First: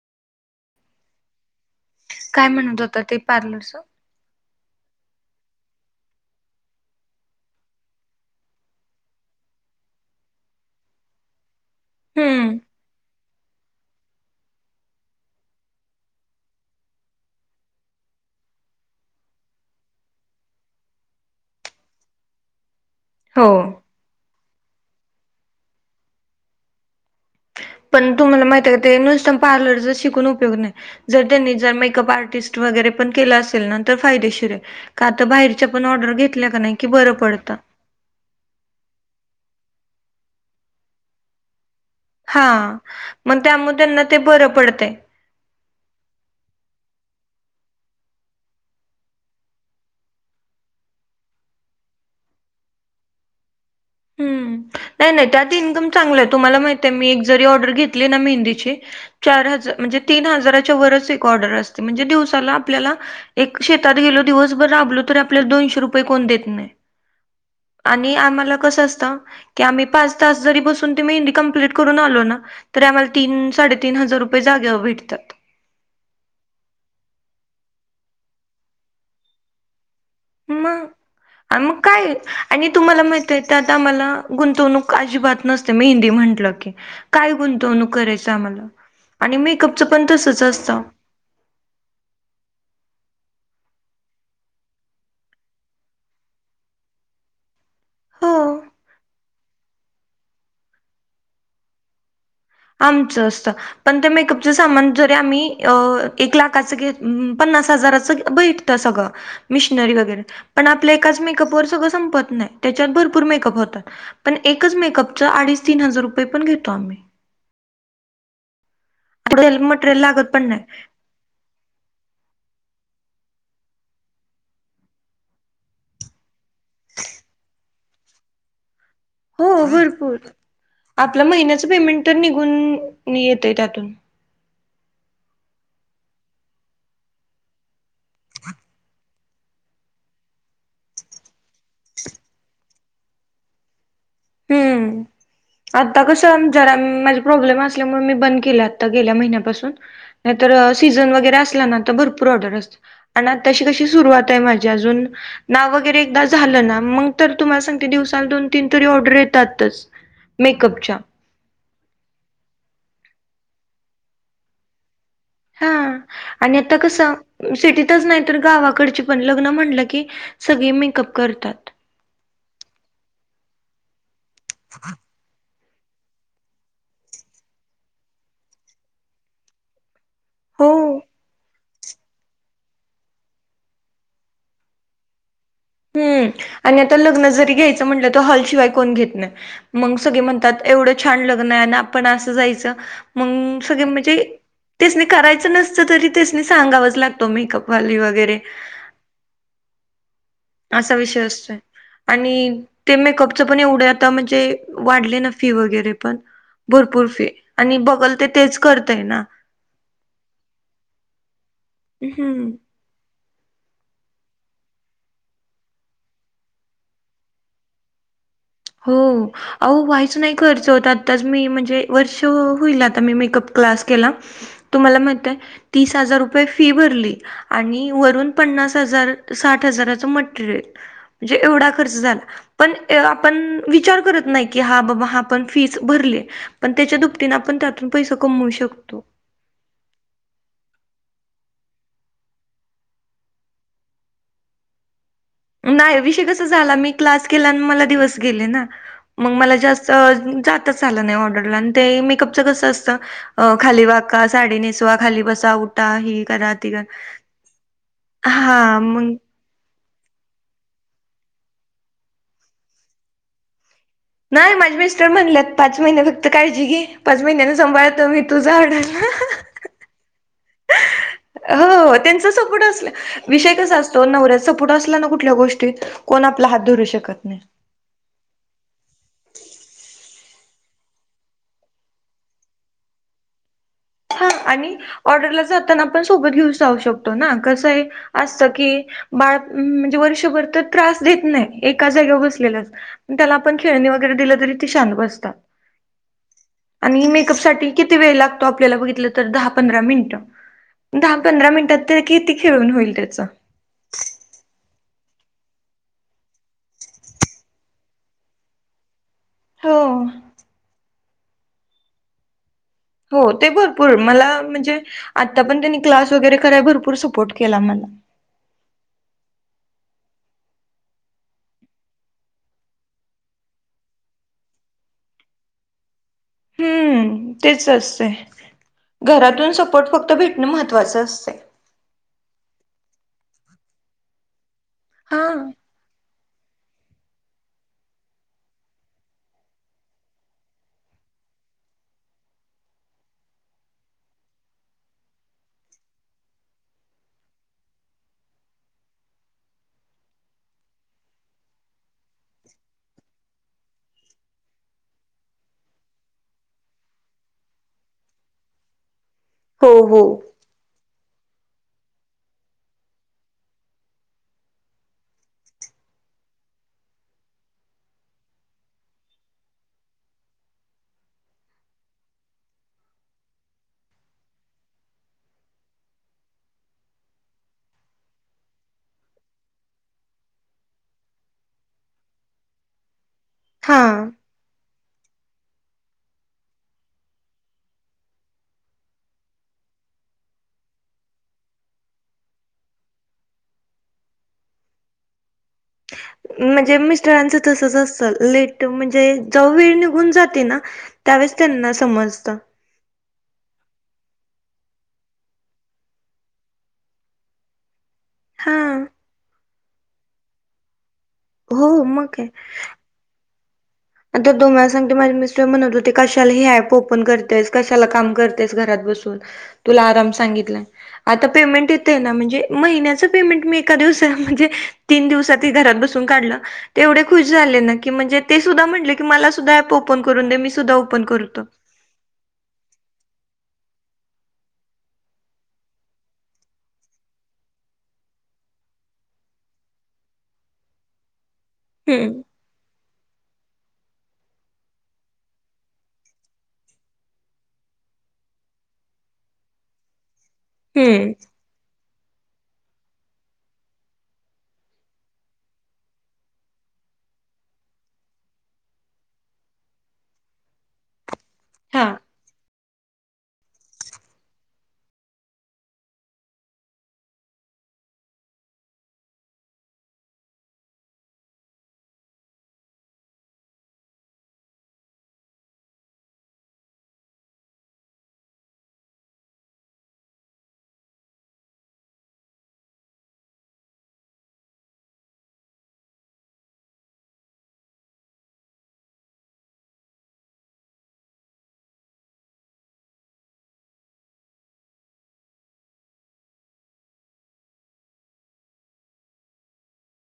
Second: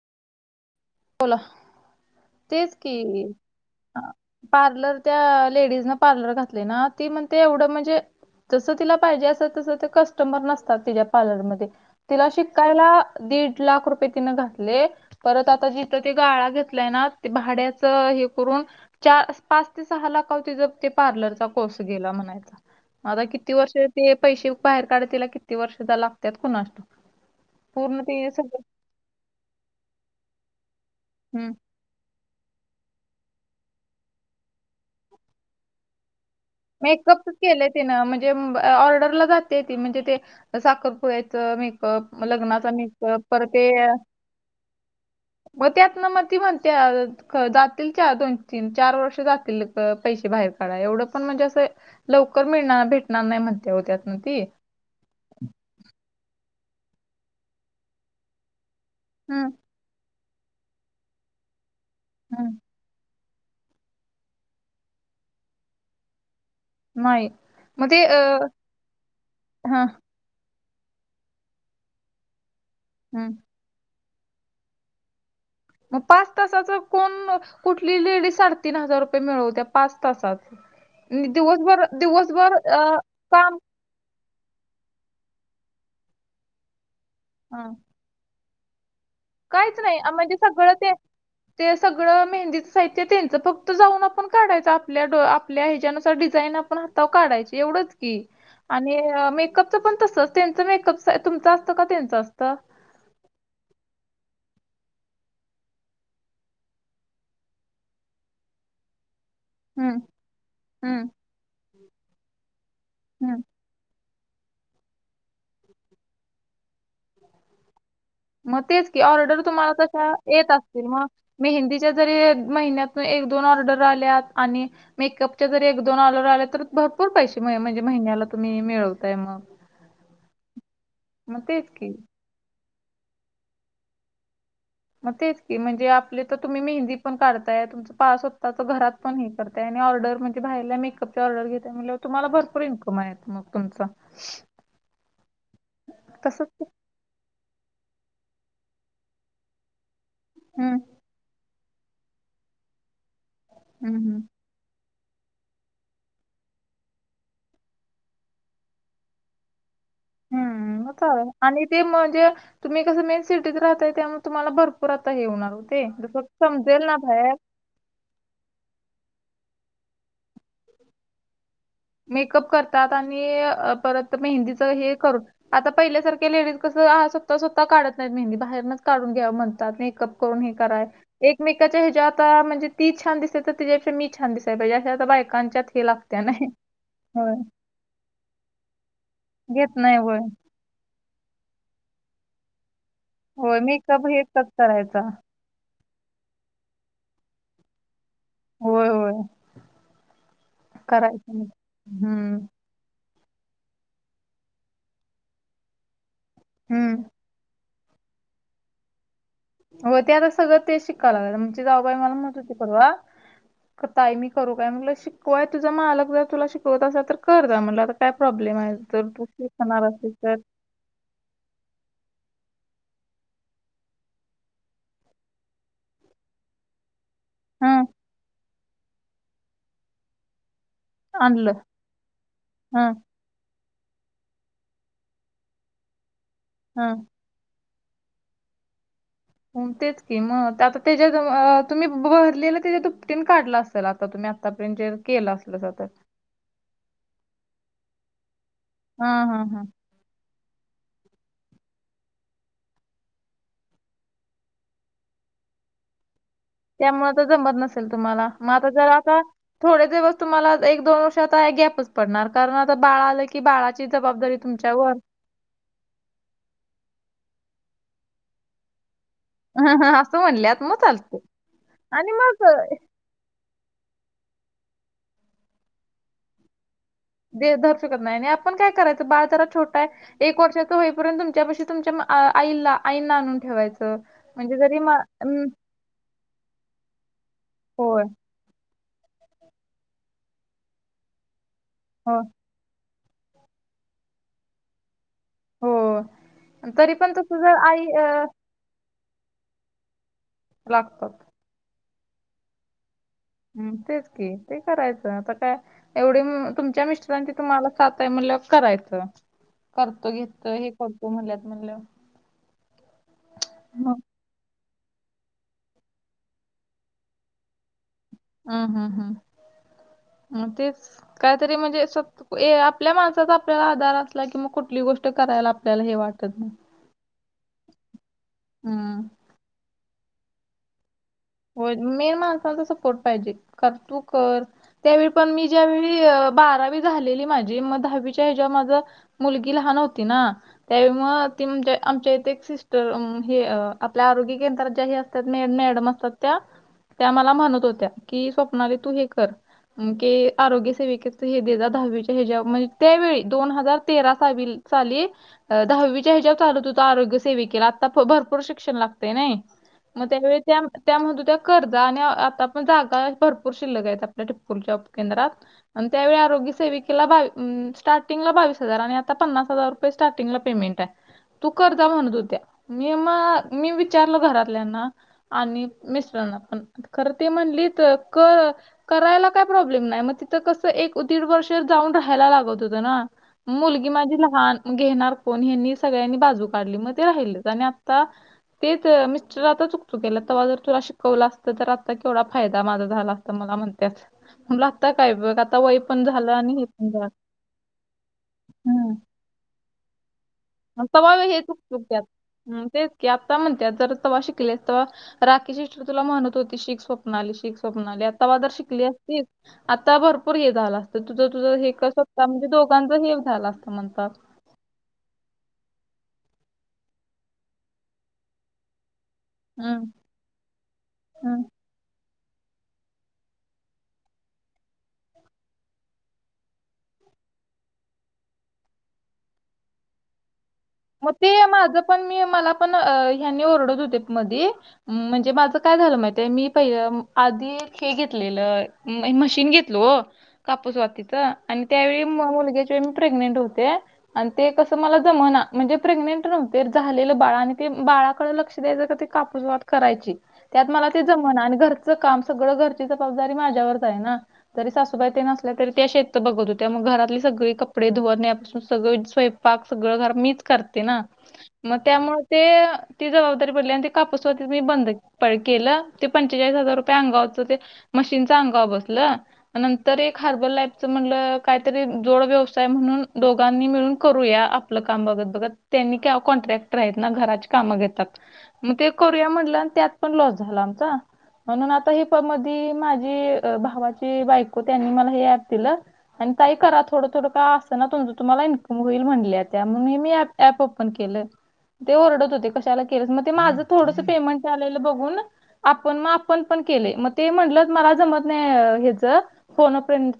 बोला. काय तेच म्हणत की होता ते पार्लरच? पार्लर त्या लेडीज न पार्लर घातलय ना ती म्हणते एवढं म्हणजे जसं तिला पाहिजे असत तसं ते कस्टमर नसतात तिच्या पार्लरमध्ये. तिला हम्म शिकायला दीड लाख रुपये तिने घातले परत आता जी ते गाळा घेतलाय ना ते भाड्याच हे करून चार पाच ते सहा लाखावर तिचा ते पार्लरचा कोर्स गेला म्हणायचा. आता हो किती वर्ष ते पैसे बाहेर काढत तिला किती वर्ष लागत्यात कुणास ठाव? पण तुम्हाला माहित आहे का ते नुसता पार्लरचा शिकून उपयोग नाही जर हम्म त्यांनी जर मेकअप आर्टिस्ट वगैरे पण केला असेल ना तर फायदेशीरय का तर बाहेरच्या पण ऑर्डर घे मेकअपच केलय तीन म्हणजे ऑर्डरला जातेय ती म्हणजे ते साखरपुड्याचे मेकअप मग हा लग्नाचा मेकअप मग परत ते त्यामुळे त्यांना ते बरं पडतंय मग त्यात ना मग ती म्हणत्येया जातील चार दोन, तीन, चार वर्ष जातील पैसे बाहेर काढाय एवढं पण म्हणजे असं लवकर मिळणार भेटणार नाही म्हणते वो त्यात न ती. हम्म नाही नाही त्यात इन्कम चांगलय तुम्हाला माहितय मी एक जरी ऑर्डर घेतली ना मेहंदीची चार हम्म हजार म्हणजे तीन हजाराच्या वरच एक ऑर्डर असते म्हणजे दिवसाला हम्म आपल्याला एक शेतात गेलो, दिवसभर राबलो तरी आपल्याला दोनशे रुपये कोण देत नाही. नाही मग ते आणि अ आम्हाला कसं असत की हा आम्ही पाच तास जरी बसून ती मेहंदी कंप्लीट करून आलो ना तरी आम्हाला हम्म तीन साडेतीन हजार रुपये जाग्या वर भेटतात. मग पाच तासाच कोण, कुठली, लेडी साडेतीन हजार रुपये मिळवत्या? पाच तासात मग आणि दिवसभर, दिवसभर अ काम आता मला गुंतवणूक अजिबात नसते मेंहंदी म्हंटलं की. काय हा. गुंतवणूक करायच आम्हाला आणि काहीच मेकअपचं नाही पण आ, म्हणजे तसंच असतं. [inaudible] ते सगळं मेहंदीच साहित्य त्यांचं फक्त जाऊन आपण काढायचं आपल्या आपल्या ह्याच्यानुसार डिझाईन आपण हा तावर काढायची एवढंच की. हो आणि मेकअपच पण तस त्यांचं मेकअप सा तुमचं असतं का त्यांचं असतं? आमचं असत. पण ते मेकअपच सामान जरी आम्ही एक लाखाच घ पन्नास हजाराचं ब त सगळं मिशनरी हम्म वगैरे पण आपल्या हम्म एकाच मेकअप वर सगळं संपत नाही त्याच्यात भरपूर हम्म मेकअप होतात. पण एकच मेकअपच अडीच तीन हजार रुपये पण घेतो आम्ही. मग तेच की ऑर्डर आपल्याला तुम्हाला मटेरियल तशा लागत पण येत नाही. असतील मग? मेहंदीच्या जरी महिन्यातन एक दोन ऑर्डर आल्या आणि मेकअपच्या जर एक, दोन [inaudible] आलोर आल्या तर भरपूर पैसे म्हणजे महिन्याला तुम्ही मिळवत. हो भरपूर आपलं मग महिन्याच तेच की पेमेंट तर निघून येतय त्यातून. मग तेच की म्हणजे. आपले तर तुम्ही मेहंदी पण काढताय तुमच पा स्वतःच घरात पण हे करता आहेय ऑर्डर म्हणजे बारला मेकअप ऑर्डर घेतता [inaudible] म्ह तुम्हाला भरपूर इनकम आहे मग तुमच हम्म, आता कसं आ तसंच जरा. प्रॉब्लेम असल्यामुळे मी बंद केला आत्ता गेल्या महिन्यापासून नाहीतर हम्म सीजन वैगरे असं. [inaudible] भरपूर ऑर्डर असत त कशी हम्म हम्म सुरवात आहे. माझी अजून. नाव वगैरे एकदा झालं ना मग तर तुम्हाला सांगते दिवसाला दोन, तीन तरी [inaudible] येतातच मेकअप हम्म मग च्या. आणि ते म्हणजे तुम्ही कसं, मेन सिटीत राहताय. त्यामुळे तुम्हाला भरपूर आता हे होणार हा ते फक्त समजेल ना बाहेर. [inaudible] च नाही तर गावाकडची पण लग्न म्हंटलं की, सगळी मेकअप करतात. मेकअप करतात आणि परत मेहंदीच हे करून आता पहिल्यासारख्या लेडीज कसं स्वतः स्वतः काढत नाहीत [inaudible] मेही बाहेरनच काढून घ्याव म्हणतात मेकअप कोण [inaudible] कराय हो. एक मे हच्या आता म्हणजे ती छान दिसय तर त [inaudible] त्याच्याे मी छान दिसायहिजे बायकांच्या लागते हम्म ना आणि आता लग्न जरी घ्यायचं म्हटलं तर हॉलशिवाय कोण घेत नाही घेत मग नाही होय सगळे म्हणतात. एवढं छान लग्न [inaudible] आणि आपण असं जायचं. होय मग सगळे मेकअप म्हणजे हे एकटाच तेच करायचा नाही करायचं नसत तरी तेसनी सांगावच लागतो मेकअपवाली वगैरे होय! होय! असा विषय करायचं नाही. असतोय आणि हम्म ते मेकअपच पण एवढे आता म्हणजे वाढले ना फी वगैरे, पण हम्म भरपूर फी. आणि बघल ते तेच करतय ना हो ते आता सगळं ते शिकायला लाग म्हम जाऊबाई मला म्हणत हम्म होते [inaudible] करूवा [inaudible] ता मी करू काय म्हग शिकूय तुझा मालक जर तुला शिकवत असाल तर कर [inaudible] द म्हटलं आता काय प्रॉब्लेम आहे. हो जर तू [inaudible] अह शिकणार असेल व्हायचं नाही तर खर्चं होत. आताच मी म्हणजे, वर्ष होईल आता मी मेकअप क्लास केला. तुम्हाला माहितय तीस हजार रुपये फी भरली. हं आणि वरून पन्नास हजार, साठ हजाराच मटेरियल. म्हणजे आणलं एवढा खर्च झाला पण हं [inaudible] विचार करत नाही हा पण फीच भरले पण हं त्याच्या [inaudible] आपण त्यातून पैसे कमवू शकतो. हो तेच की मग आता त्याच्या तुम्ही बरलेलं त्याच्या दुपटीने काढला असेल आता तुम्ही आ आपटर घ केला [unintelligible] [inaudible] नाही विषय कस झाला. मी क्लास केला आणि मला दिवस गेले ना, हं मग हं मला हं जास्त जातच आलं नाही ऑर्डरला आणि ते मेकअपच कसं असतं. अ खाली वाका, साडे नेसवा, खाली बसा, उठा ही करा. ते करा त्यामुळ तर जमत नसेल तुम्हाला [inaudible] हा माजजर मग आता थोडे दिवस तुम्हाला एक, दोन वर्ष आता गॅपच पडणार, कारण आता बाळा आलं की बाळा नाही [inaudible] माझ्या मिस्टर म्हणल्यात. पाच महिने फक्त काळजी घे, पाच महिन्याने सांभाळतो मी तुझा ऑर्डरला. ह हा असं म्हणलेत, मग चाल हो त्यांच सपोट असलं. विषय कसा असतो नवऱ्याचां सपोर्ट असला ना कुठल्या गोष्टीत कोण आपला हात धरू शकत नाही दे धर शुकत नाही आणि आपण काय करायचं बाळ जरा छोटा आहे एक वर्षाच होईपर्यंत तुमच्या पाशी तुमच्या आईला आईंना आणून ठेवायच. हा आणि ऑर्डरला जाताना आपण सोबत घेऊन जाऊ शकतो ना कसं आहे होय असत की बाळ म्हणजे वर्षभर तर त्रास देत नाही एका हो जागावर बसलेल अस त्याला आपण खेळणी वगैरे दिलं तरी ती शांत बसतात. हो तरी आणि पण मेकअप तसं जर साठी आई किती वेळ अं, लाग तो आपल्याला बघितलं तर दहा पंधरा मिनिट, लागतात दहा पंधरा मिनिटात तर किती खेळून होईल त्याच? हम तेच की ते करायचं आता काय एवढी तुमच्या मिस्टरांची तुम्हाला सात आहे म्हणल्याव करायचं. हो करतो घेतो, हे करतो म्हणल्यात म्हणलं. हो ते भरपूर मला म्हणजे आता पण त्यांनी क्लास वगैरे कराय भरपूर सपोर्ट केला मला. हम हम हम तेच कायतरी म्हणजे स्व ऐ आपल्या माणसाचा आपल्याला आधार असला की मग कुठली गोष्ट करायला आपल्याला हे वाट हम्म तेच असतेंय हम्म घरातून सपोर्ट फक्त भेटणं महत्त्वाचं असतेय. होय मेन माणसाचा सपोर्ट पाहिजे कर तू कर त्यावेळी हा पण मी ज्यावेळी बारावी झालेली माझी मग दहावीच्या ह्या ज्हा माझ मुलगी लहान होती ना त्यावेळी मग ती म्हणजे आमच्या इथे एक सिस्टर हे आपल्या आरोग्य केंद्रात ज्या हे अस त्यात मॅडम असतात त्या त्या मला म्हणत होत्या की स्वप्नाली तू हे कर की आरोग्य सेविकेच हे देजा दहावीच्या ह्या ज्याव म्हणजे त्यावेळी दोन हजार तेरा साली साली दहावीच्या हेज्याव चालत होत आरोग्य सेविकेला आता भरपूर शिक्षण लागतय नाही. हो हो मग त्यावेळी त्या त्या म्हणत होत्या कर जा आणि आता पण जागा भरपूर शिल्लक आहेत आपल्या टिपपूरच्या उपकेंद्रात. आणि त्यावेळी आरोग्य सेविकेला बा स्टार्टिंगला बावीस हजार आणि आता पन्नास हजार रूपये स्टार्टिंगला पेमेंट आहे. तू कर जा म्हणत होत्या मी मग मी विचारल घरातल्यांना आणि मिस्टरांना पण खरं ते म्हणली तर क करायला काय प्रॉब्लेम नाही मग तिथं कसं एक दीड वर्ष जाऊन राहायला लागत होतं ना हा मुलगी माझी लहान घेणार कोण ह्यानी सगळ्यांनी बाजू काढली मग ते राहिलेच आणि आता तेच मिस्टर आता चुकचुकयालेत तवा जर तुला शिकवलं असत तर आता केवढा फायदा माझा झाला असता मला म्हणत्यात. म्हणला आत्ता काय बघ आता वय पण झालं आणि हे म्हणजे पण झालं मिस्टरांच तसच असतं लेट हम्म म्हणजे जवा वेळ निघून जाते ना आणि तवा त्यावेळेस हे त्यांना चुकचुक्यात समजतं. हम्म, तेच की आता म्हणत्यात जर तवा शिकले तवा राखी शिस्टर तुला म्हणत होती शीक स्वप्नाली शीक स्वप्नाली तवा जर हा शिकली असतीस आता भरपूर हे झालं असत तुझं तुझं हे हो कसं मग काय. आता म्हणजे दोघांच हे झालं असतं म्हणता [unintelligible] सांगते माझी मिस्टर म्हणत होते कशाला हे ॲप ओपन करतेस कशाला काम करतेयस घरात बसून हम्म तुला आराम सांगितला आहे आता हम्म पेमेंट येत ते हाय ना म्हणजे महिन्याच पेमेंट मी एका दिवस म्हणजे तीन दिवसात घरात बसून काढलं ते एवढे खुश झाले ना की म्हणजे ते सुद्धा म्हटले की मला सुद्धा अॅप ओपन करून दे मी सुद्धा ओपन मग ते करतो माझ पण मी मला पण ह्यांनी ओरडत होते मधी म्हणजे माझं काय झालं महितेय मी पहिलं आधी हे घेतलेलं मशीन घेतलो हो कापूसवातीच आणि त्यावेळी हम्म मुलग्याच्या वे मी प्रेग्नेंट होते आणि ते कसं मला जमना म्हणजे प्रेग्नेंट नव्हते झालेलं बाळ आणि ते बाळाकडे लक्ष द्यायचं त ते कापूसवात करायची त्यात मला ते हम्म जमना आणि घरचं काम सगळं घरची जबाबदारी माझ्यावरच आहे ना जरी सासूबाई ते नसल्या तरी त्या शेत बघत होत्या मग घरातली सगळी कपडे धुवनन्या यापासून सगळे स्वय पाक सगळं घर मीच करते ना मग हा त्यामुळे ते ती जबाबदारी पडली आणि ते कापूसवाती मी बंद प केलं ते पंचेचाळीस हजार रुपये अंगावरचं ते मशीनच अंगाव बसलं नंतर एक हार्बर लाईफच म्हणलं काहीतरी जोड व्यवसाय म्हणून दोघांनी मिळून करूया आपलं काम बघत बघत त्यांनी का कॉन्ट्रॅक्टर आहेत. ना घराची कामं घेतात मग ते करूया म्हटलं आणि त्यात पण लॉस झाला आमचा म्हणून आता ह प मधी माझी भावाची बायको त्यांनी मला हे ऍप दिलं आणि ताई करा थोडं थोडं का असं ना तुमं तुम्हाला इनकम होईल म्हणले त्या म्हणून मी अँप ऍप ओपन केलं ते ओरडत होते कशाला केलं मग ते माझं थोडंस पेमेंट आलेलं बघून आपण मग आपण पण केले मग ते म्हटलं मला जमत नाही ह्याच फोन अफ्रेंड